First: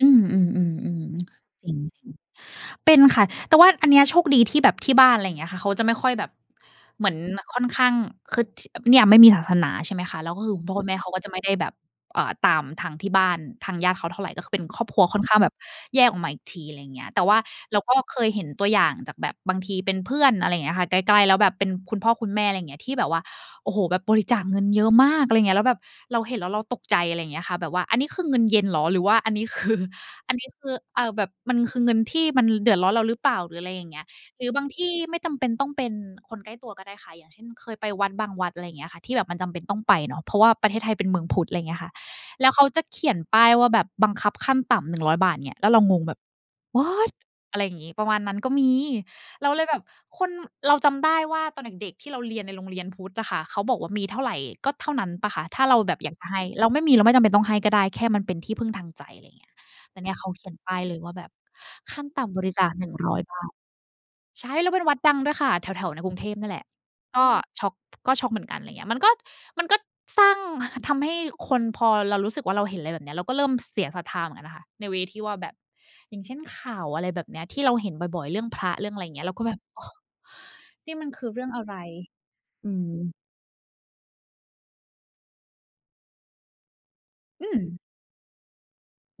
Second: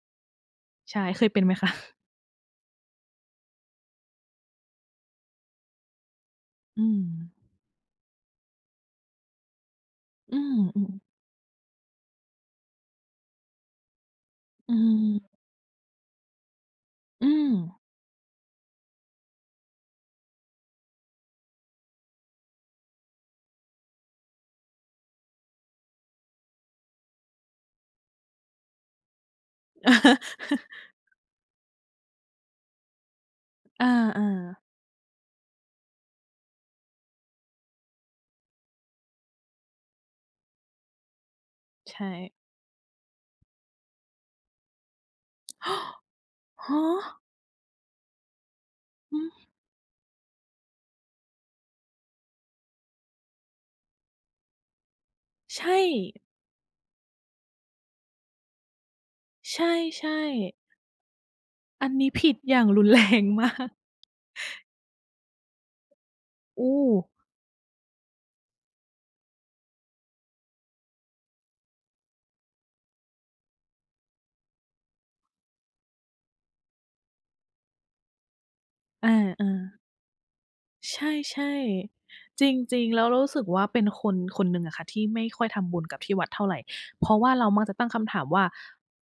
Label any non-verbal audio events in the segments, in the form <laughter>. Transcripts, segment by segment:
อืม ใช่ เคยๆ เป็ๆ นไหม ๆ คจะ? ริง ๆ เป็นค่ะ แต่ว่าอันเนี้ยโชคดีที่แบบที่บ้าน ไรเงี้ยค่ะ เขาจะไม่ค่อยแบบ อืเหมือนม ค่อนข้าง คือ ท เนี่ยไม่มีศาสนา ใช่ไหมคะ? แล้อืวก็คือ อคุณพ่ออืคุณแมม ่เขาก็จะไม่ได้แบบ เอ่อ ตามทางที่บ้าน ทางญาติเขาเท่าไร ก็คือเป็นอืครอบครัวค่อนม ข้าง แบบแยกออกมาอีกที ไรเงี้ย แตอ่ืว่าเม ราก็เคยเห็นตัวอย่างจาก แบบบางทีเป็นเพื่อน อะไรเงี้ยค่ะ ใกล้ ๆ แล้วแบบเป็นคุณพ่อคุณแม่ ไรเงี้ย ที่แบบว่า โอ้โฮ! แบบบริจาคเงินเยอะมาก อะไรเงี้ย แล้วแบบเราเห็น แล้วเราตกใจ อะไรเงี้ยค่ะ แบบว่าอันนี้คือเงินเย็นเหรอ หรือว่า อันนี้คือ อันนี้คือ <chuckles> อ่า แบบ มันคือเงินที่มันเดือดร้อนเราหรือเปล่า หรืออะไรออย่า างเงี้ย อหรือา บางที่ไม่จำเป็นต้องเป็นคนใกล้ตัวก็ได้ค่ะ อย่างเช่น เคยไปวัด บางวัด อะไรเงี้ยค่ะ ที่แบบมันจำเป็นต้องไปเนาะ เพราะว่าประเทศไทยเป็นเมืองพุทธ ไรเงี้ยค่ะ ใช่ แล้วเขาจะเขียนป้ายว่าแบบบังคับขั้นต่ำ 100 บาท เนี่ย แล้วเรางง แบบ ฮwhat ะ อะไรงี้ ประมาณนั้นก็มี ฮเึ ราเลยแบบคน เราจำได้ว่าตอนเด็ก ๆ ที่เราเรียนในโรงเรียนพุทธอะค่ะ เขาบอกว่ามีเท่าไร ก็เท่านั้นเปล่าคะ ถใช้า่ เราแบบอยากจะให้ เราไม่มี เราไม่จำเป็นต้องให้ก็ได้ แค่มันเป็นที่พึ่งทางใจ ไรเงี้ใย แต่ชเน่ ี่ยเขาเขีๆ ยนป้ายเลยว่า แบบอันขัน้ีน้ตผ่ิดำบรอิย่จาง าค รุหนึน่งแรร้อย งบมาาท ก ใช่ แล้วเป็นวัดดังด้วยค่ะ แถว ๆ ในกรุงเทพเนี่ยแหโลอะ ้ ก็ช็อก ก็ช็อกเหมือนกัน ไรเงี้ย มันก็ มันก็สร้าง ทำให้คน พอเรารู้สึกว่า เราเห็นอะไรแบบเนี้ย เราก็เริ่มเสียศรัทธาเหมือนกันค่ะ ใน เวย์ ที่ว่าแบบ อย่างเช่น ข่าว อะไรแบบเนี้ย ที่เราเห็นบ่อย ๆ เรื่องพระ เรื่องอะไอรา เงี้ย เราเกอ็อ แบบ โอ๊ะ นี่ใชมันคือเรื่อง่ อะไร ๆ จอืริง ๆ แล้วม เรารู้สึกว่าเป็นคนคนหนึ่งอะค่ะ ที่ไม่ค่อยทำบุญกับที่วัดเท่าไร เพราะว่าอเราืมักจะม ตั้งคำถามว่า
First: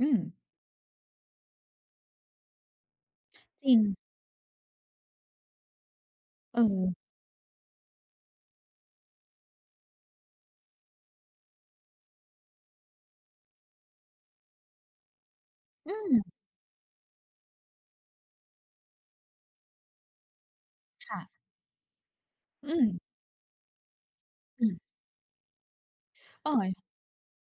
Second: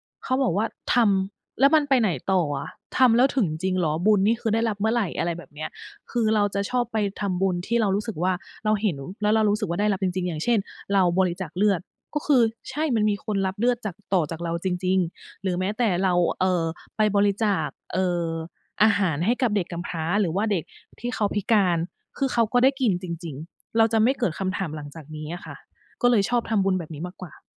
อืม เขาบอกว่าทำ แล้วมันไปไหนต่ออะ ทำแล้วถึงจจริริงเหรอ ง บุญนี่คือได้รับเมื่อไหร่ อะไรแบบเนี้ย คือเราจะชอบไเออ ปทำบุญที่เรารู้สึกว่า เราเห็น แล้วเรารู้สึกว่า ได้รับจริง ๆ อย่างเช่น เราบริจาคเลือดก็คือ ใช่มันมีคนรับเลือดจาก ต่อจากเราจริง ๆ หรือแม้แต่อืเรา ม เอ่อ ไปบริจาค เอ่อ อาหารให้กับเด็กกำพร้า หรือว่าเด็กทีค่่เขาะ พิการ คือเขาก็อไดื้กินม จริง ๆ เราจะไม่เกิดคำถอาืมม หลังจากนี้อะค่ะ ก็เลยชอบเฮ้ทำบุญย แบบนี้มากกว่า